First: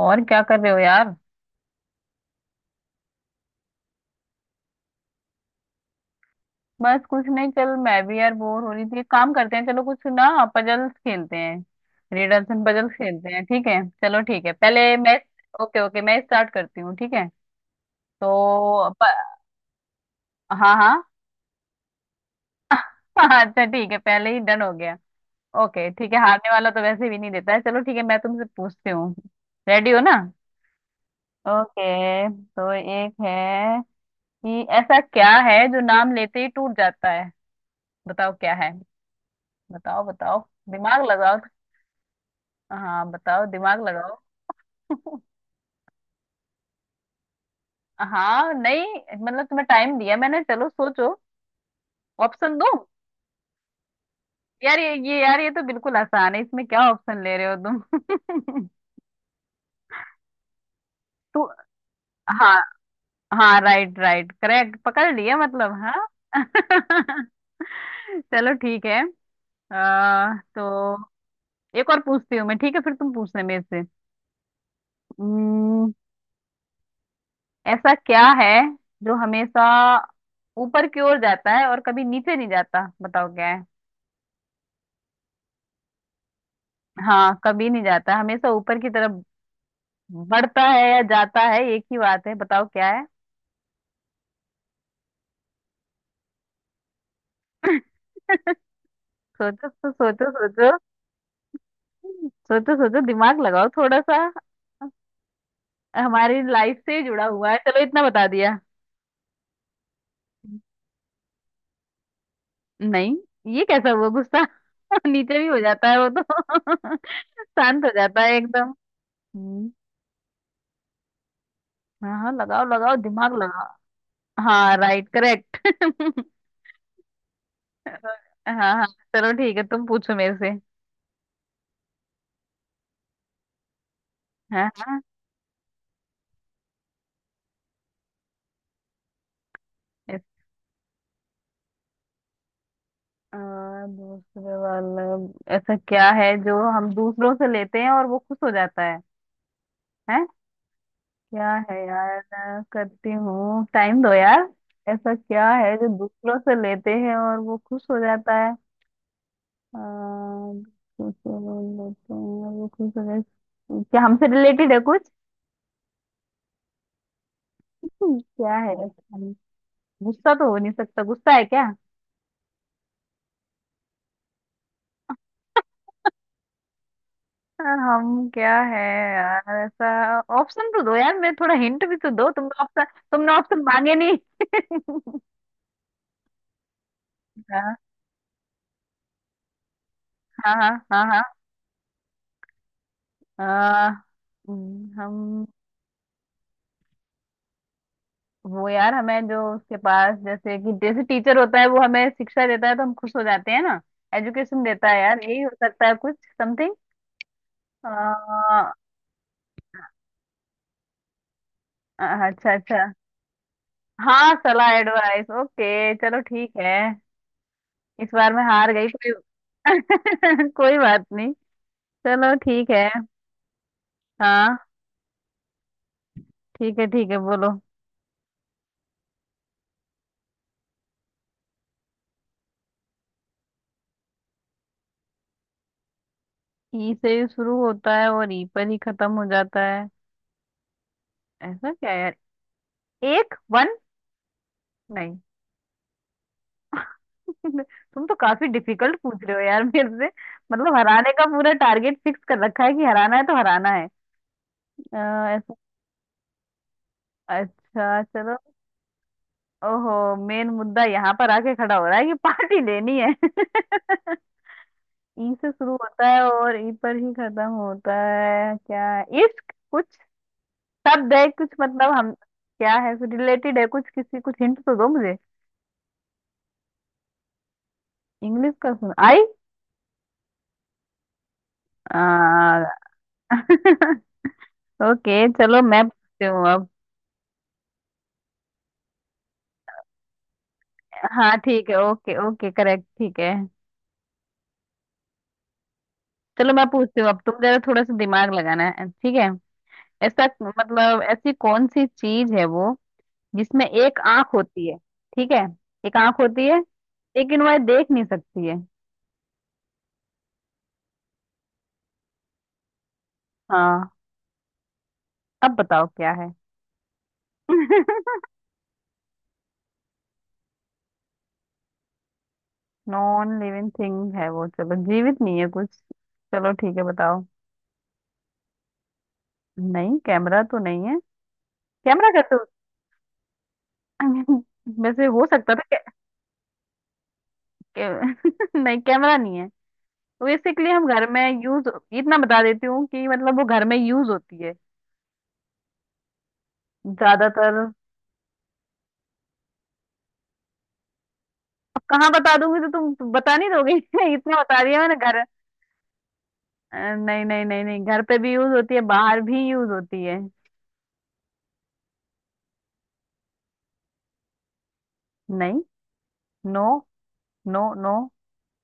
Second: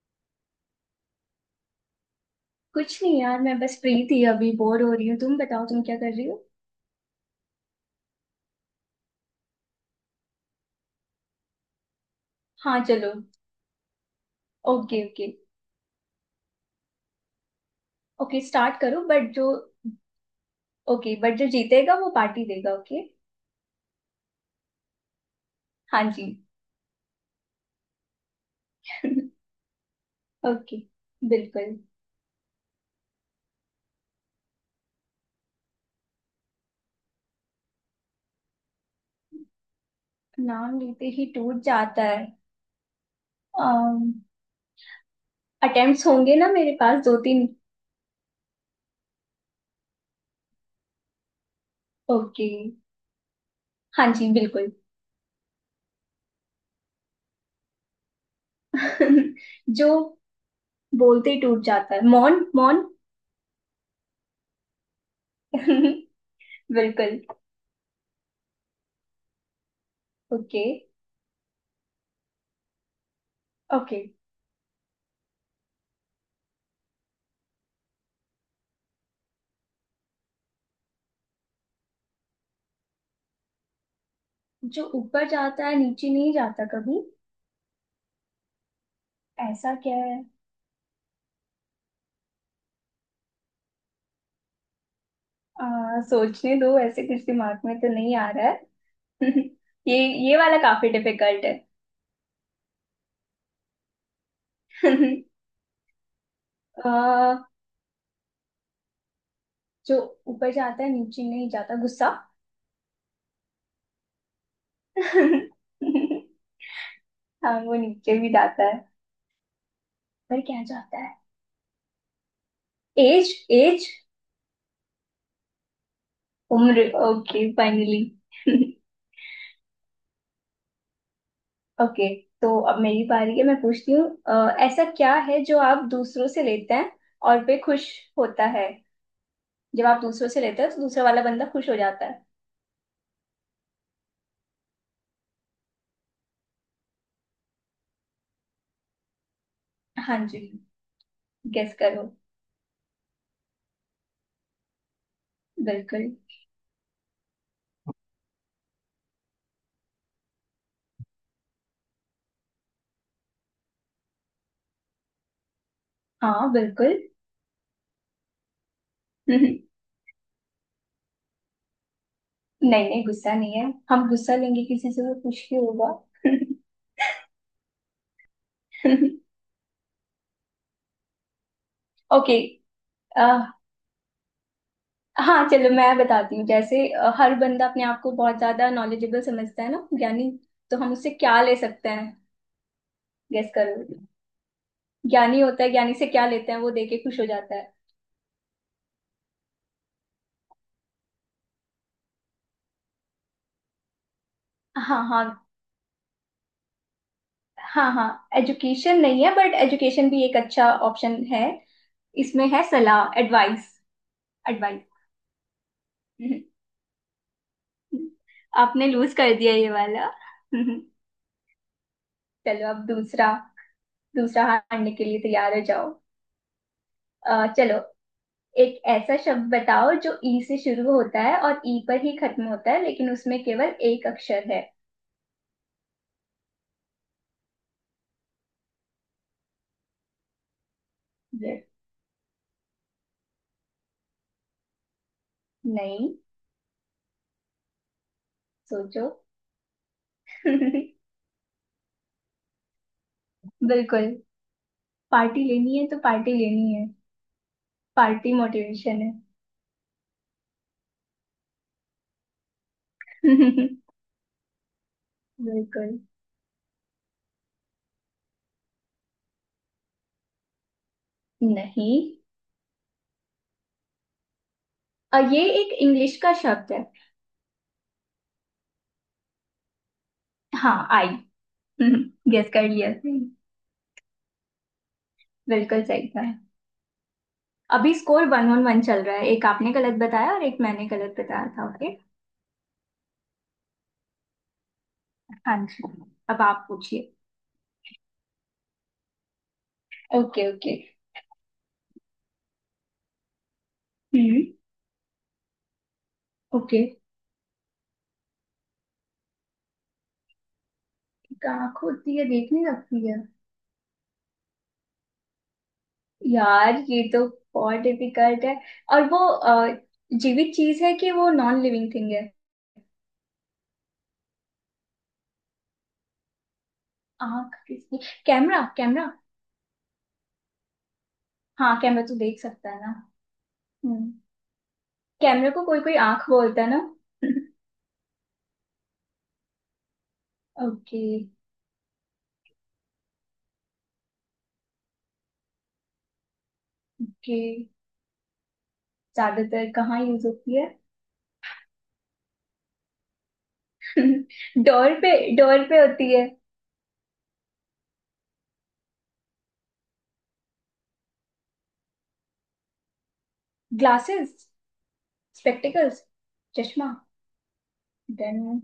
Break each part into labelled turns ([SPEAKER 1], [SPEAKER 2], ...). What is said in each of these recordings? [SPEAKER 1] और क्या कर रहे हो यार।
[SPEAKER 2] कुछ नहीं यार। मैं बस फ्री थी, अभी बोर हो रही हूँ। तुम बताओ, तुम क्या कर रही हो?
[SPEAKER 1] बस कुछ नहीं, चल मैं भी यार बोर हो रही थी। एक काम करते हैं, चलो कुछ ना पजल्स खेलते हैं। रिडल्स एंड
[SPEAKER 2] हाँ
[SPEAKER 1] पजल्स
[SPEAKER 2] चलो।
[SPEAKER 1] खेलते हैं। ठीक है चलो, ठीक है पहले
[SPEAKER 2] ओके
[SPEAKER 1] मैं।
[SPEAKER 2] ओके।
[SPEAKER 1] ओके ओके, मैं स्टार्ट करती हूँ ठीक है।
[SPEAKER 2] ओके स्टार्ट
[SPEAKER 1] तो
[SPEAKER 2] करो,
[SPEAKER 1] प,
[SPEAKER 2] बट जो—
[SPEAKER 1] हाँ हाँ।
[SPEAKER 2] ओके, बट जो जीतेगा वो पार्टी देगा, ओके?
[SPEAKER 1] अच्छा ठीक है, पहले ही डन हो गया। ओके
[SPEAKER 2] हाँ
[SPEAKER 1] ठीक है,
[SPEAKER 2] जी।
[SPEAKER 1] हारने वाला तो वैसे भी नहीं देता है। चलो ठीक है, मैं तुमसे पूछती हूँ। रेडी हो ना।
[SPEAKER 2] ओके। बिल्कुल।
[SPEAKER 1] ओके तो एक है कि ऐसा क्या है जो नाम लेते ही टूट जाता है। बताओ क्या है। बताओ बताओ।
[SPEAKER 2] नाम
[SPEAKER 1] दिमाग
[SPEAKER 2] लेते ही
[SPEAKER 1] लगाओ।
[SPEAKER 2] टूट जाता है?
[SPEAKER 1] हाँ बताओ दिमाग लगाओ।
[SPEAKER 2] अटेम्प्ट्स होंगे ना मेरे पास, दो तीन?
[SPEAKER 1] हाँ नहीं, मतलब तुम्हें टाइम दिया मैंने, चलो सोचो।
[SPEAKER 2] ओके।
[SPEAKER 1] ऑप्शन दो।
[SPEAKER 2] हाँ जी, बिल्कुल।
[SPEAKER 1] यार ये यार, ये तो बिल्कुल आसान है, इसमें क्या ऑप्शन ले रहे हो तुम।
[SPEAKER 2] जो बोलते ही
[SPEAKER 1] तू।
[SPEAKER 2] टूट जाता है— मौन
[SPEAKER 1] हाँ।
[SPEAKER 2] मौन।
[SPEAKER 1] हाँ राइट राइट करेक्ट पकड़ लिया, मतलब हाँ।
[SPEAKER 2] बिल्कुल।
[SPEAKER 1] चलो ठीक है। तो
[SPEAKER 2] ओके
[SPEAKER 1] एक और पूछती हूँ मैं ठीक है, फिर तुम पूछना मेरे
[SPEAKER 2] ओके।
[SPEAKER 1] से। ऐसा क्या है जो हमेशा ऊपर की ओर जाता है और कभी नीचे नहीं जाता, बताओ क्या है।
[SPEAKER 2] जो ऊपर जाता है नीचे नहीं जाता कभी?
[SPEAKER 1] हाँ कभी नहीं जाता, हमेशा ऊपर की तरफ
[SPEAKER 2] ऐसा क्या है?
[SPEAKER 1] बढ़ता है या जाता है एक ही बात है, बताओ क्या है।
[SPEAKER 2] सोचने दो, ऐसे कुछ दिमाग में तो नहीं आ रहा है।
[SPEAKER 1] सोचो
[SPEAKER 2] ये
[SPEAKER 1] सोचो
[SPEAKER 2] ये वाला
[SPEAKER 1] सोचो।
[SPEAKER 2] काफी डिफिकल्ट है।
[SPEAKER 1] सोचो सोचो दिमाग लगाओ थोड़ा सा। हमारी लाइफ
[SPEAKER 2] आ,
[SPEAKER 1] से जुड़ा हुआ है, चलो इतना बता दिया।
[SPEAKER 2] जो ऊपर जाता है नीचे नहीं जाता— गुस्सा।
[SPEAKER 1] नहीं, ये कैसा हुआ गुस्सा। नीचे भी हो जाता है वो तो।
[SPEAKER 2] हाँ वो
[SPEAKER 1] शांत हो
[SPEAKER 2] नीचे
[SPEAKER 1] जाता
[SPEAKER 2] भी
[SPEAKER 1] है
[SPEAKER 2] जाता
[SPEAKER 1] एकदम।
[SPEAKER 2] है।
[SPEAKER 1] हम्म,
[SPEAKER 2] पर क्या जाता है?
[SPEAKER 1] हाँ हाँ लगाओ लगाओ
[SPEAKER 2] एज
[SPEAKER 1] दिमाग लगाओ।
[SPEAKER 2] एज,
[SPEAKER 1] हाँ राइट करेक्ट।
[SPEAKER 2] उम्र। Okay finally.
[SPEAKER 1] हाँ हाँ। चलो ठीक है, तुम पूछो मेरे से।
[SPEAKER 2] ओके, तो अब मेरी बारी है, मैं पूछती हूँ।
[SPEAKER 1] हाँ
[SPEAKER 2] ऐसा
[SPEAKER 1] हाँ।
[SPEAKER 2] क्या है जो आप दूसरों से लेते हैं और पे खुश होता है? जब आप
[SPEAKER 1] इस-
[SPEAKER 2] दूसरों से लेते हो तो दूसरा वाला बंदा खुश हो जाता है।
[SPEAKER 1] आ, दूसरे वाला, ऐसा क्या है जो हम दूसरों से लेते हैं और वो खुश हो जाता है।
[SPEAKER 2] हाँ
[SPEAKER 1] हैं,
[SPEAKER 2] जी।
[SPEAKER 1] क्या
[SPEAKER 2] गेस
[SPEAKER 1] है
[SPEAKER 2] करो।
[SPEAKER 1] यार, करती हूँ टाइम दो यार। ऐसा क्या है जो
[SPEAKER 2] बिल्कुल।
[SPEAKER 1] दूसरों से लेते हैं और वो खुश हो जाता है दूसरों से लेते हैं और वो खुश हो जाता है। क्या हमसे रिलेटेड है कुछ।
[SPEAKER 2] हाँ बिल्कुल।
[SPEAKER 1] क्या है ऐसा?
[SPEAKER 2] नहीं।
[SPEAKER 1] गुस्सा तो हो नहीं सकता, गुस्सा है क्या।
[SPEAKER 2] नहीं, गुस्सा नहीं है। हम गुस्सा लेंगे किसी से वो कुछ भी होगा।
[SPEAKER 1] हम क्या है यार, ऐसा ऑप्शन तो दो यार, मैं थोड़ा हिंट भी तो दो।
[SPEAKER 2] ओके।
[SPEAKER 1] तुमने ऑप्शन मांगे नहीं।
[SPEAKER 2] हाँ चलो, मैं बताती हूँ। जैसे हर बंदा
[SPEAKER 1] हाँ
[SPEAKER 2] अपने आप को बहुत ज्यादा नॉलेजेबल समझता है ना, ज्ञानी।
[SPEAKER 1] हाँ।
[SPEAKER 2] तो हम
[SPEAKER 1] हाँ
[SPEAKER 2] उससे
[SPEAKER 1] हाँ।
[SPEAKER 2] क्या ले सकते हैं? गेस करो।
[SPEAKER 1] हाँ
[SPEAKER 2] ज्ञानी
[SPEAKER 1] हम।
[SPEAKER 2] होता है, ज्ञानी से क्या लेते हैं वो देके खुश हो जाता है?
[SPEAKER 1] वो यार हमें जो उसके पास, जैसे कि जैसे टीचर होता है वो हमें शिक्षा देता है तो हम खुश हो जाते हैं ना। एजुकेशन देता है
[SPEAKER 2] हाँ
[SPEAKER 1] यार,
[SPEAKER 2] हाँ।
[SPEAKER 1] यही हो सकता है कुछ समथिंग।
[SPEAKER 2] हाँ हाँ,
[SPEAKER 1] अच्छा।
[SPEAKER 2] एजुकेशन नहीं है, बट एजुकेशन भी एक अच्छा ऑप्शन है। इसमें
[SPEAKER 1] अच्छा,
[SPEAKER 2] है सलाह, एडवाइस।
[SPEAKER 1] हाँ सलाह
[SPEAKER 2] एडवाइस।
[SPEAKER 1] एडवाइस ओके, चलो ठीक है। इस बार मैं हार
[SPEAKER 2] आपने
[SPEAKER 1] गई, कोई।
[SPEAKER 2] लूज कर दिया ये वाला।
[SPEAKER 1] कोई बात नहीं। चलो
[SPEAKER 2] चलो,
[SPEAKER 1] ठीक
[SPEAKER 2] अब
[SPEAKER 1] है।
[SPEAKER 2] दूसरा। दूसरा
[SPEAKER 1] हाँ
[SPEAKER 2] हारने के लिए तैयार हो जाओ।
[SPEAKER 1] ठीक है, ठीक है बोलो।
[SPEAKER 2] चलो, एक ऐसा शब्द बताओ जो ई से शुरू होता है और ई पर ही खत्म होता है, लेकिन उसमें केवल एक अक्षर है।
[SPEAKER 1] ई से ही शुरू होता है और ई पर ही खत्म हो जाता है।
[SPEAKER 2] ये
[SPEAKER 1] ऐसा क्या यार, एक वन। नहीं।
[SPEAKER 2] नहीं।
[SPEAKER 1] तुम तो काफी डिफिकल्ट
[SPEAKER 2] सोचो।
[SPEAKER 1] पूछ रहे हो यार मेरे से। मतलब हराने का पूरा टारगेट फिक्स कर रखा है, कि हराना है तो हराना है।
[SPEAKER 2] बिल्कुल।
[SPEAKER 1] अ,
[SPEAKER 2] पार्टी
[SPEAKER 1] ऐसा।
[SPEAKER 2] लेनी है तो पार्टी लेनी है।
[SPEAKER 1] अच्छा
[SPEAKER 2] पार्टी
[SPEAKER 1] चलो।
[SPEAKER 2] मोटिवेशन है।
[SPEAKER 1] ओहो, मेन मुद्दा यहाँ पर आके खड़ा हो रहा है कि पार्टी लेनी है। ई से शुरू
[SPEAKER 2] बिल्कुल
[SPEAKER 1] होता है और ई पर ही खत्म होता है, क्या इश्क कुछ। सब देख कुछ, मतलब
[SPEAKER 2] नहीं।
[SPEAKER 1] हम क्या है कुछ रिलेटेड है कुछ किसी, कुछ हिंट तो दो मुझे।
[SPEAKER 2] ये एक इंग्लिश का शब्द है।
[SPEAKER 1] इंग्लिश का, सुन आई।
[SPEAKER 2] हाँ, आई। गेस कर
[SPEAKER 1] आ,
[SPEAKER 2] लिया।
[SPEAKER 1] ओके चलो
[SPEAKER 2] बिल्कुल
[SPEAKER 1] मैं
[SPEAKER 2] सही था।
[SPEAKER 1] पूछती हूँ अब।
[SPEAKER 2] अभी स्कोर 1-1 चल रहा है। एक आपने गलत बताया और एक मैंने गलत
[SPEAKER 1] हाँ
[SPEAKER 2] बताया था,
[SPEAKER 1] ठीक है
[SPEAKER 2] ओके?
[SPEAKER 1] ओके ओके करेक्ट ठीक है।
[SPEAKER 2] हाँ जी। अब
[SPEAKER 1] चलो
[SPEAKER 2] आप
[SPEAKER 1] मैं पूछती हूँ
[SPEAKER 2] पूछिए।
[SPEAKER 1] अब, तुम जरा थोड़ा सा दिमाग लगाना है ठीक है। ऐसा,
[SPEAKER 2] ओके ओके।
[SPEAKER 1] मतलब ऐसी कौन सी चीज है वो जिसमें एक आंख
[SPEAKER 2] हम्म।
[SPEAKER 1] होती है। ठीक है, एक आंख होती है
[SPEAKER 2] ओके।
[SPEAKER 1] लेकिन वह देख नहीं सकती है।
[SPEAKER 2] आंख होती है, देख नहीं सकती है?
[SPEAKER 1] हाँ। अब बताओ क्या है।
[SPEAKER 2] यार ये तो बहुत डिफिकल्ट है। और वो जीवित चीज है कि वो नॉन लिविंग थिंग है?
[SPEAKER 1] नॉन लिविंग थिंग है वो, चलो जीवित नहीं है कुछ। चलो ठीक है, बताओ।
[SPEAKER 2] आंख किसकी? Camera, camera.
[SPEAKER 1] नहीं, कैमरा तो नहीं है।
[SPEAKER 2] हाँ कैमरा
[SPEAKER 1] कैमरा
[SPEAKER 2] तो
[SPEAKER 1] कैसे।
[SPEAKER 2] देख सकता है ना। हम्म।
[SPEAKER 1] हो- वैसे हो
[SPEAKER 2] कैमरे
[SPEAKER 1] सकता था
[SPEAKER 2] को कोई कोई आंख बोलता है ना।
[SPEAKER 1] नहीं कैमरा नहीं है। तो बेसिकली हम
[SPEAKER 2] ओके
[SPEAKER 1] घर में यूज, इतना बता देती हूँ कि मतलब वो घर में यूज होती है
[SPEAKER 2] ओके।
[SPEAKER 1] ज्यादातर।
[SPEAKER 2] ज्यादातर कहाँ यूज होती है?
[SPEAKER 1] अब कहाँ बता दूंगी तो तुम बता नहीं दोगे। इतना बता दिया
[SPEAKER 2] डोर
[SPEAKER 1] मैंने,
[SPEAKER 2] पे,
[SPEAKER 1] घर।
[SPEAKER 2] डोर पे होती है।
[SPEAKER 1] नहीं नहीं नहीं नहीं, घर पे भी यूज होती है, बाहर भी यूज होती है।
[SPEAKER 2] ग्लासेस।
[SPEAKER 1] नहीं।
[SPEAKER 2] स्पेक्टिकल्स।
[SPEAKER 1] नो
[SPEAKER 2] चश्मा।
[SPEAKER 1] नो। No,
[SPEAKER 2] then?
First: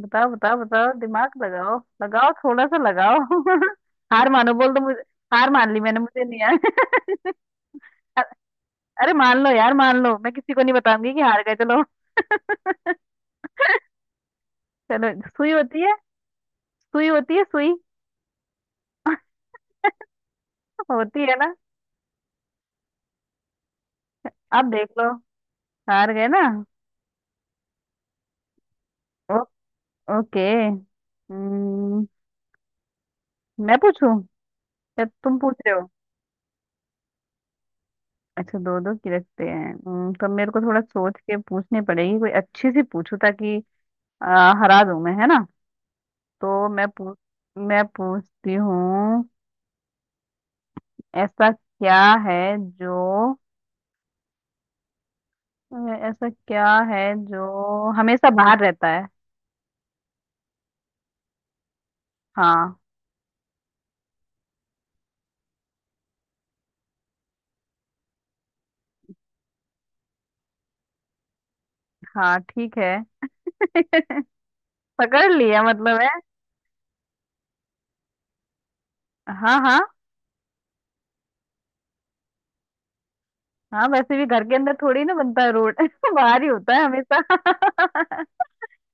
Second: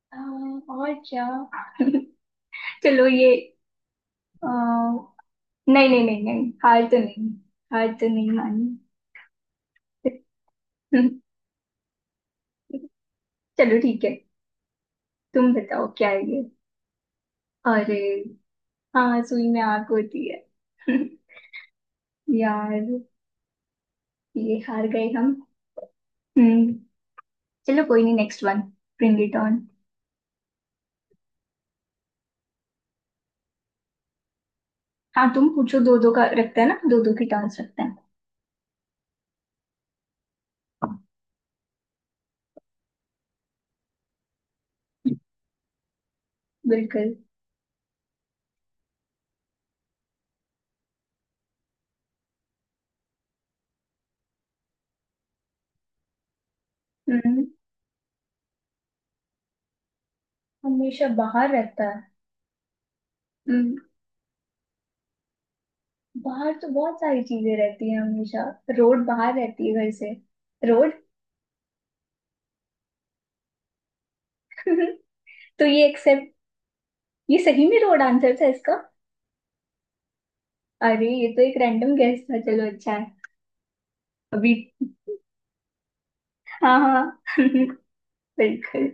[SPEAKER 1] बताओ बताओ बताओ
[SPEAKER 2] और क्या?
[SPEAKER 1] दिमाग लगाओ लगाओ थोड़ा सा
[SPEAKER 2] चलो
[SPEAKER 1] लगाओ।
[SPEAKER 2] ये—
[SPEAKER 1] हार मानो बोल दो मुझे।
[SPEAKER 2] अ,
[SPEAKER 1] हार मान ली
[SPEAKER 2] नहीं
[SPEAKER 1] मैंने,
[SPEAKER 2] नहीं नहीं
[SPEAKER 1] मुझे नहीं
[SPEAKER 2] नहीं।
[SPEAKER 1] आया।
[SPEAKER 2] हार तो नहीं मानी।
[SPEAKER 1] अरे मान लो यार, मान लो, मैं किसी को नहीं बताऊंगी कि हार गए, चलो।
[SPEAKER 2] चलो ठीक है।
[SPEAKER 1] चलो सुई
[SPEAKER 2] तुम
[SPEAKER 1] होती
[SPEAKER 2] बताओ
[SPEAKER 1] है।
[SPEAKER 2] क्या है ये?
[SPEAKER 1] सुई होती है सुई।
[SPEAKER 2] अरे, हाँ सुई में आग होती है।
[SPEAKER 1] होती है ना।
[SPEAKER 2] यार, ये
[SPEAKER 1] आप
[SPEAKER 2] हार
[SPEAKER 1] देख लो,
[SPEAKER 2] गए हम।
[SPEAKER 1] हार गए ना।
[SPEAKER 2] हम्म। चलो कोई नहीं, नेक्स्ट वन। ब्रिंग
[SPEAKER 1] ओ,
[SPEAKER 2] इट ऑन।
[SPEAKER 1] ओके। हम्म, मैं पूछूं या
[SPEAKER 2] हाँ
[SPEAKER 1] तुम
[SPEAKER 2] तुम
[SPEAKER 1] पूछ रहे
[SPEAKER 2] पूछो,
[SPEAKER 1] हो।
[SPEAKER 2] दो दो का रखते हैं ना, दो दो की टांस रखते हैं।
[SPEAKER 1] अच्छा दो दो की रखते हैं। तो मेरे को थोड़ा सोच के पूछनी पड़ेगी, कोई अच्छी सी पूछूं ताकि हरा दूं मैं है ना। तो मैं
[SPEAKER 2] बिल्कुल।
[SPEAKER 1] पूछ, मैं पूछती हूँ। ऐसा क्या है जो, ऐसा क्या है
[SPEAKER 2] हम्म,
[SPEAKER 1] जो हमेशा बाहर रहता है।
[SPEAKER 2] हमेशा बाहर रहता है?
[SPEAKER 1] हाँ।
[SPEAKER 2] हम्म, बाहर तो बहुत सारी चीजें रहती हैं हमेशा। रोड बाहर रहती है घर से। रोड।
[SPEAKER 1] हाँ ठीक है। पकड़ लिया
[SPEAKER 2] तो ये
[SPEAKER 1] मतलब है।
[SPEAKER 2] एक्सेप्ट— ये सही में रोड आंसर था इसका?
[SPEAKER 1] हाँ हाँ।
[SPEAKER 2] अरे ये तो एक रैंडम गेस था, चलो अच्छा है।
[SPEAKER 1] हाँ वैसे भी घर
[SPEAKER 2] अभी
[SPEAKER 1] के अंदर थोड़ी ना बनता है रोड। बाहर ही होता
[SPEAKER 2] हाँ
[SPEAKER 1] है
[SPEAKER 2] हाँ।
[SPEAKER 1] हमेशा।
[SPEAKER 2] बिल्कुल।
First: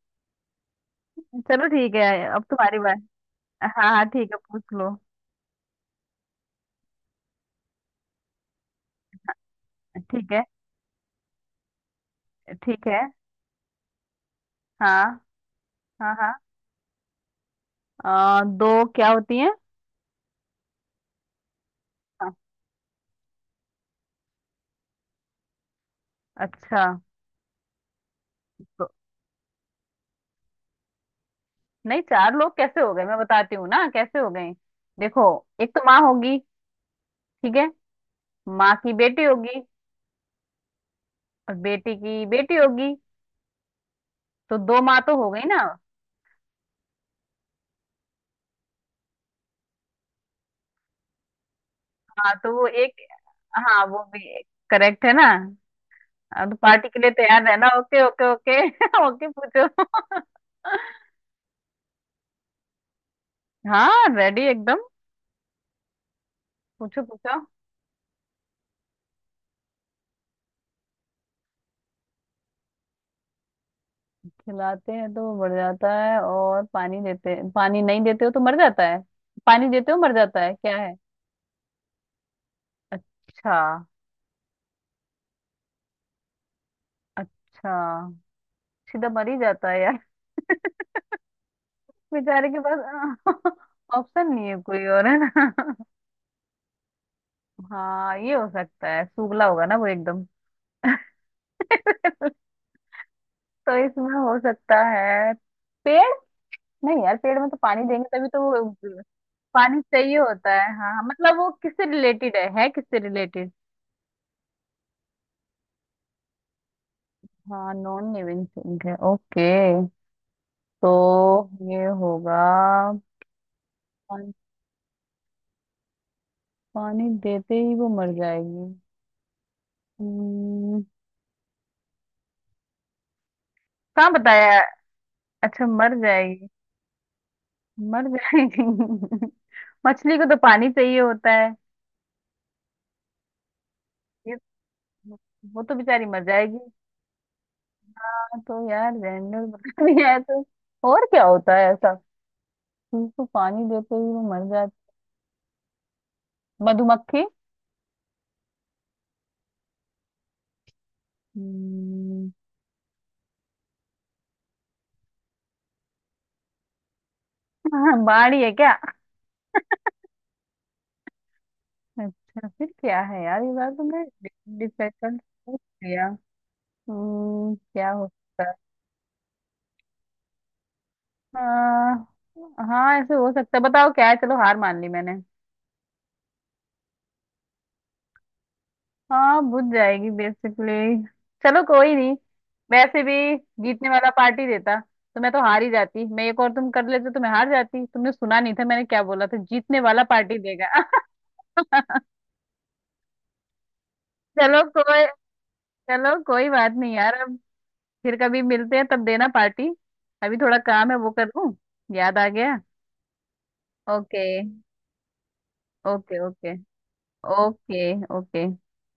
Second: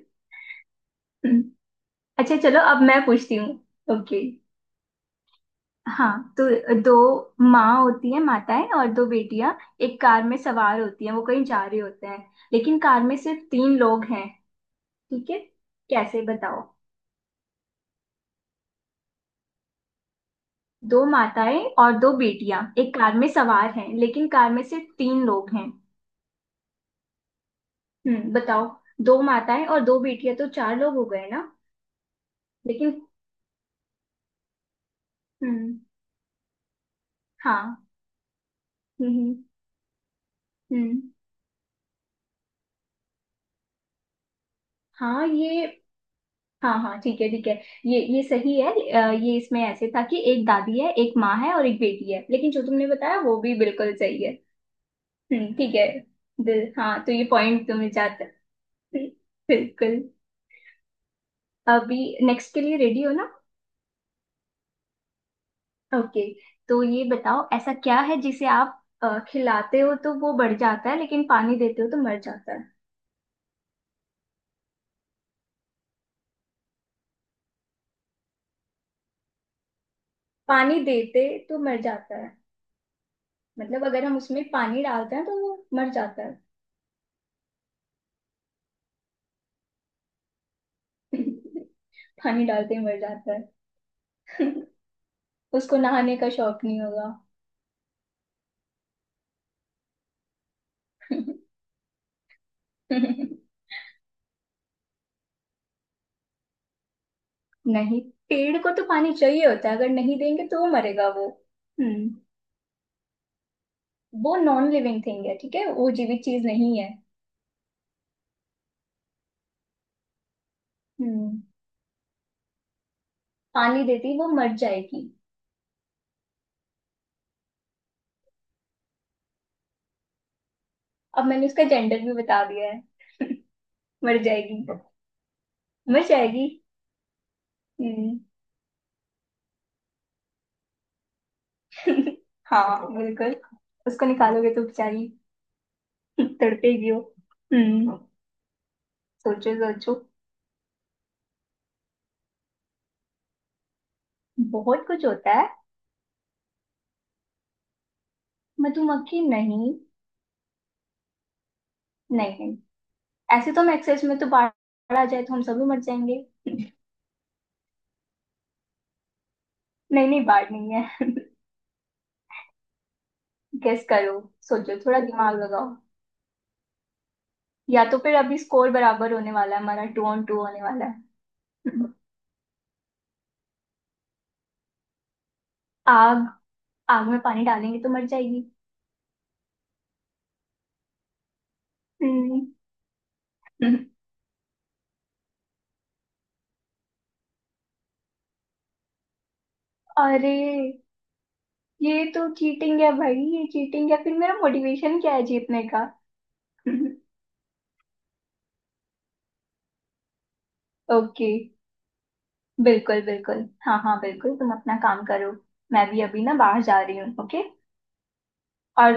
[SPEAKER 2] हम्म।
[SPEAKER 1] चलो ठीक है,
[SPEAKER 2] अच्छा
[SPEAKER 1] अब
[SPEAKER 2] चलो,
[SPEAKER 1] तुम्हारी
[SPEAKER 2] अब मैं
[SPEAKER 1] बात।
[SPEAKER 2] पूछती हूँ।
[SPEAKER 1] हाँ हाँ
[SPEAKER 2] ओके।
[SPEAKER 1] ठीक है, पूछ लो।
[SPEAKER 2] हाँ, तो दो माँ होती है— माताएं, और दो बेटियां एक कार
[SPEAKER 1] ठीक
[SPEAKER 2] में
[SPEAKER 1] है।
[SPEAKER 2] सवार होती हैं, वो कहीं जा रहे होते हैं। लेकिन
[SPEAKER 1] ठीक है।
[SPEAKER 2] कार में सिर्फ तीन लोग हैं।
[SPEAKER 1] हाँ
[SPEAKER 2] ठीक है,
[SPEAKER 1] हाँ।
[SPEAKER 2] कैसे?
[SPEAKER 1] हाँ
[SPEAKER 2] बताओ।
[SPEAKER 1] दो क्या होती है।
[SPEAKER 2] दो माताएं और दो
[SPEAKER 1] हाँ।
[SPEAKER 2] बेटियां एक कार में सवार हैं, लेकिन कार में सिर्फ तीन लोग हैं।
[SPEAKER 1] अच्छा,
[SPEAKER 2] हम्म, बताओ।
[SPEAKER 1] तो
[SPEAKER 2] दो माताएं और दो बेटियां तो चार लोग हो गए ना?
[SPEAKER 1] नहीं चार लोग कैसे हो
[SPEAKER 2] लेकिन—
[SPEAKER 1] गए, मैं बताती हूँ ना कैसे हो गए। देखो, एक
[SPEAKER 2] हम्म।
[SPEAKER 1] तो माँ होगी। ठीक है,
[SPEAKER 2] हाँ।
[SPEAKER 1] माँ की बेटी
[SPEAKER 2] हम्म।
[SPEAKER 1] होगी
[SPEAKER 2] हम्म,
[SPEAKER 1] और बेटी की बेटी होगी, तो दो माँ तो
[SPEAKER 2] हाँ
[SPEAKER 1] हो गई ना।
[SPEAKER 2] ये— हाँ हाँ, ठीक है ठीक है। ये सही है। ये इसमें ऐसे था कि एक दादी है, एक माँ है और एक बेटी है,
[SPEAKER 1] हाँ
[SPEAKER 2] लेकिन
[SPEAKER 1] तो
[SPEAKER 2] जो
[SPEAKER 1] वो
[SPEAKER 2] तुमने
[SPEAKER 1] एक,
[SPEAKER 2] बताया वो भी
[SPEAKER 1] हाँ
[SPEAKER 2] बिल्कुल
[SPEAKER 1] वो भी
[SPEAKER 2] सही है।
[SPEAKER 1] करेक्ट है ना।
[SPEAKER 2] हम्म, ठीक है।
[SPEAKER 1] हाँ, तो
[SPEAKER 2] दिल—
[SPEAKER 1] पार्टी के
[SPEAKER 2] हाँ
[SPEAKER 1] लिए
[SPEAKER 2] तो ये
[SPEAKER 1] तैयार
[SPEAKER 2] पॉइंट
[SPEAKER 1] रहना।
[SPEAKER 2] तुम्हें
[SPEAKER 1] ओके
[SPEAKER 2] जाता है।
[SPEAKER 1] Okay okay.
[SPEAKER 2] हम्म,
[SPEAKER 1] ओके पूछो।
[SPEAKER 2] बिल्कुल। अभी नेक्स्ट के लिए रेडी हो ना?
[SPEAKER 1] हाँ, रेडी एकदम।
[SPEAKER 2] ओके, तो
[SPEAKER 1] पूछो
[SPEAKER 2] ये
[SPEAKER 1] पूछो।
[SPEAKER 2] बताओ, ऐसा क्या है जिसे आप खिलाते हो तो वो बढ़ जाता है, लेकिन पानी देते हो तो मर जाता है?
[SPEAKER 1] खिलाते हैं तो वो बढ़ जाता है, और पानी देते, पानी नहीं देते हो तो मर जाता है। पानी देते हो मर जाता है क्या
[SPEAKER 2] पानी
[SPEAKER 1] है।
[SPEAKER 2] देते तो मर जाता है।
[SPEAKER 1] अच्छा।
[SPEAKER 2] मतलब अगर हम उसमें पानी डालते हैं तो वो मर जाता है।
[SPEAKER 1] अच्छा, सीधा मर ही जाता है यार।
[SPEAKER 2] पानी
[SPEAKER 1] बेचारे के
[SPEAKER 2] डालते ही मर
[SPEAKER 1] पास
[SPEAKER 2] जाता
[SPEAKER 1] ऑप्शन
[SPEAKER 2] है।
[SPEAKER 1] नहीं है कोई और, है ना।
[SPEAKER 2] उसको नहाने का शौक नहीं होगा।
[SPEAKER 1] हाँ ये हो सकता है, सूखला होगा ना वो एकदम। तो इसमें हो सकता है, पेड़। नहीं यार पेड़ में तो पानी
[SPEAKER 2] नहीं,
[SPEAKER 1] देंगे तभी तो
[SPEAKER 2] पेड़ को तो
[SPEAKER 1] वो
[SPEAKER 2] पानी चाहिए होता है,
[SPEAKER 1] पानी
[SPEAKER 2] अगर
[SPEAKER 1] चाहिए
[SPEAKER 2] नहीं देंगे
[SPEAKER 1] होता
[SPEAKER 2] तो वो
[SPEAKER 1] है। हाँ हाँ,
[SPEAKER 2] मरेगा वो।
[SPEAKER 1] मतलब वो किससे
[SPEAKER 2] हम्म।
[SPEAKER 1] रिलेटेड है किससे रिलेटेड।
[SPEAKER 2] वो नॉन लिविंग थिंग है, ठीक है, वो जीवित चीज नहीं है।
[SPEAKER 1] हाँ नॉन लिविंग थिंग है ओके।
[SPEAKER 2] हम्म।
[SPEAKER 1] तो ये होगा,
[SPEAKER 2] पानी देती वो
[SPEAKER 1] पान-
[SPEAKER 2] मर जाएगी।
[SPEAKER 1] पानी देते ही वो मर जाएगी। हम्म,
[SPEAKER 2] अब मैंने उसका जेंडर भी बता दिया है।
[SPEAKER 1] कहाँ
[SPEAKER 2] मर
[SPEAKER 1] बताया।
[SPEAKER 2] जाएगी।
[SPEAKER 1] अच्छा मर
[SPEAKER 2] मर जाएगी।
[SPEAKER 1] जाएगी। मर
[SPEAKER 2] हम्म।
[SPEAKER 1] जाएगी। मछली को तो पानी चाहिए होता है।
[SPEAKER 2] हाँ बिल्कुल। उसको
[SPEAKER 1] ये
[SPEAKER 2] निकालोगे तो बेचारी—
[SPEAKER 1] वो तो बेचारी मर जाएगी।
[SPEAKER 2] तड़पेगी वो। हम्म।
[SPEAKER 1] हाँ तो यार जनरल
[SPEAKER 2] सोचो
[SPEAKER 1] बता
[SPEAKER 2] सोचो।
[SPEAKER 1] दिया है तो और क्या होता है ऐसा। उसको पानी देते ही वो मर जाती,
[SPEAKER 2] बहुत कुछ होता है।
[SPEAKER 1] मधुमक्खी।
[SPEAKER 2] मधुमक्खी नहीं, नहीं
[SPEAKER 1] हम्म,
[SPEAKER 2] नहीं। ऐसे तो हम एक्सेस में तो बाढ़ आ जाए तो हम सभी मर जाएंगे।
[SPEAKER 1] हाँ, बाड़ी है क्या।
[SPEAKER 2] नहीं नहीं, बाढ़ नहीं है।
[SPEAKER 1] अच्छा फिर क्या है यार, ये बार
[SPEAKER 2] गेस
[SPEAKER 1] तुमने
[SPEAKER 2] करो, सोचो, थोड़ा
[SPEAKER 1] डिफिकल्ट
[SPEAKER 2] दिमाग
[SPEAKER 1] पूछ
[SPEAKER 2] लगाओ।
[SPEAKER 1] लिया।
[SPEAKER 2] या
[SPEAKER 1] क्या
[SPEAKER 2] तो
[SPEAKER 1] हो
[SPEAKER 2] फिर अभी
[SPEAKER 1] सकता है।
[SPEAKER 2] स्कोर बराबर होने वाला है, हमारा 2-2 होने वाला है।
[SPEAKER 1] हाँ ऐसे हो सकता है, बताओ क्या है, चलो हार मान ली मैंने।
[SPEAKER 2] आग। आग में पानी डालेंगे तो मर जाएगी।
[SPEAKER 1] हाँ बुझ जाएगी बेसिकली। चलो कोई नहीं,
[SPEAKER 2] हम्म।
[SPEAKER 1] वैसे भी जीतने वाला पार्टी देता तो मैं तो हार ही जाती, मैं एक और तुम कर लेते तो मैं हार जाती, तुमने सुना नहीं था मैंने क्या बोला था जीतने वाला
[SPEAKER 2] अरे,
[SPEAKER 1] पार्टी देगा।
[SPEAKER 2] ये तो चीटिंग है भाई, ये चीटिंग है। फिर मेरा
[SPEAKER 1] चलो
[SPEAKER 2] मोटिवेशन
[SPEAKER 1] कोई,
[SPEAKER 2] क्या है जीतने का?
[SPEAKER 1] चलो कोई बात नहीं यार, अब फिर कभी मिलते हैं तब देना पार्टी। अभी थोड़ा काम है वो कर
[SPEAKER 2] ओके।
[SPEAKER 1] लूं, याद आ गया।
[SPEAKER 2] बिल्कुल, बिल्कुल। हाँ हाँ
[SPEAKER 1] ओके
[SPEAKER 2] बिल्कुल, तुम अपना काम करो। मैं भी
[SPEAKER 1] ओके
[SPEAKER 2] अभी ना
[SPEAKER 1] ओके।
[SPEAKER 2] बाहर जा रही हूँ, ओके।
[SPEAKER 1] Okay okay.
[SPEAKER 2] और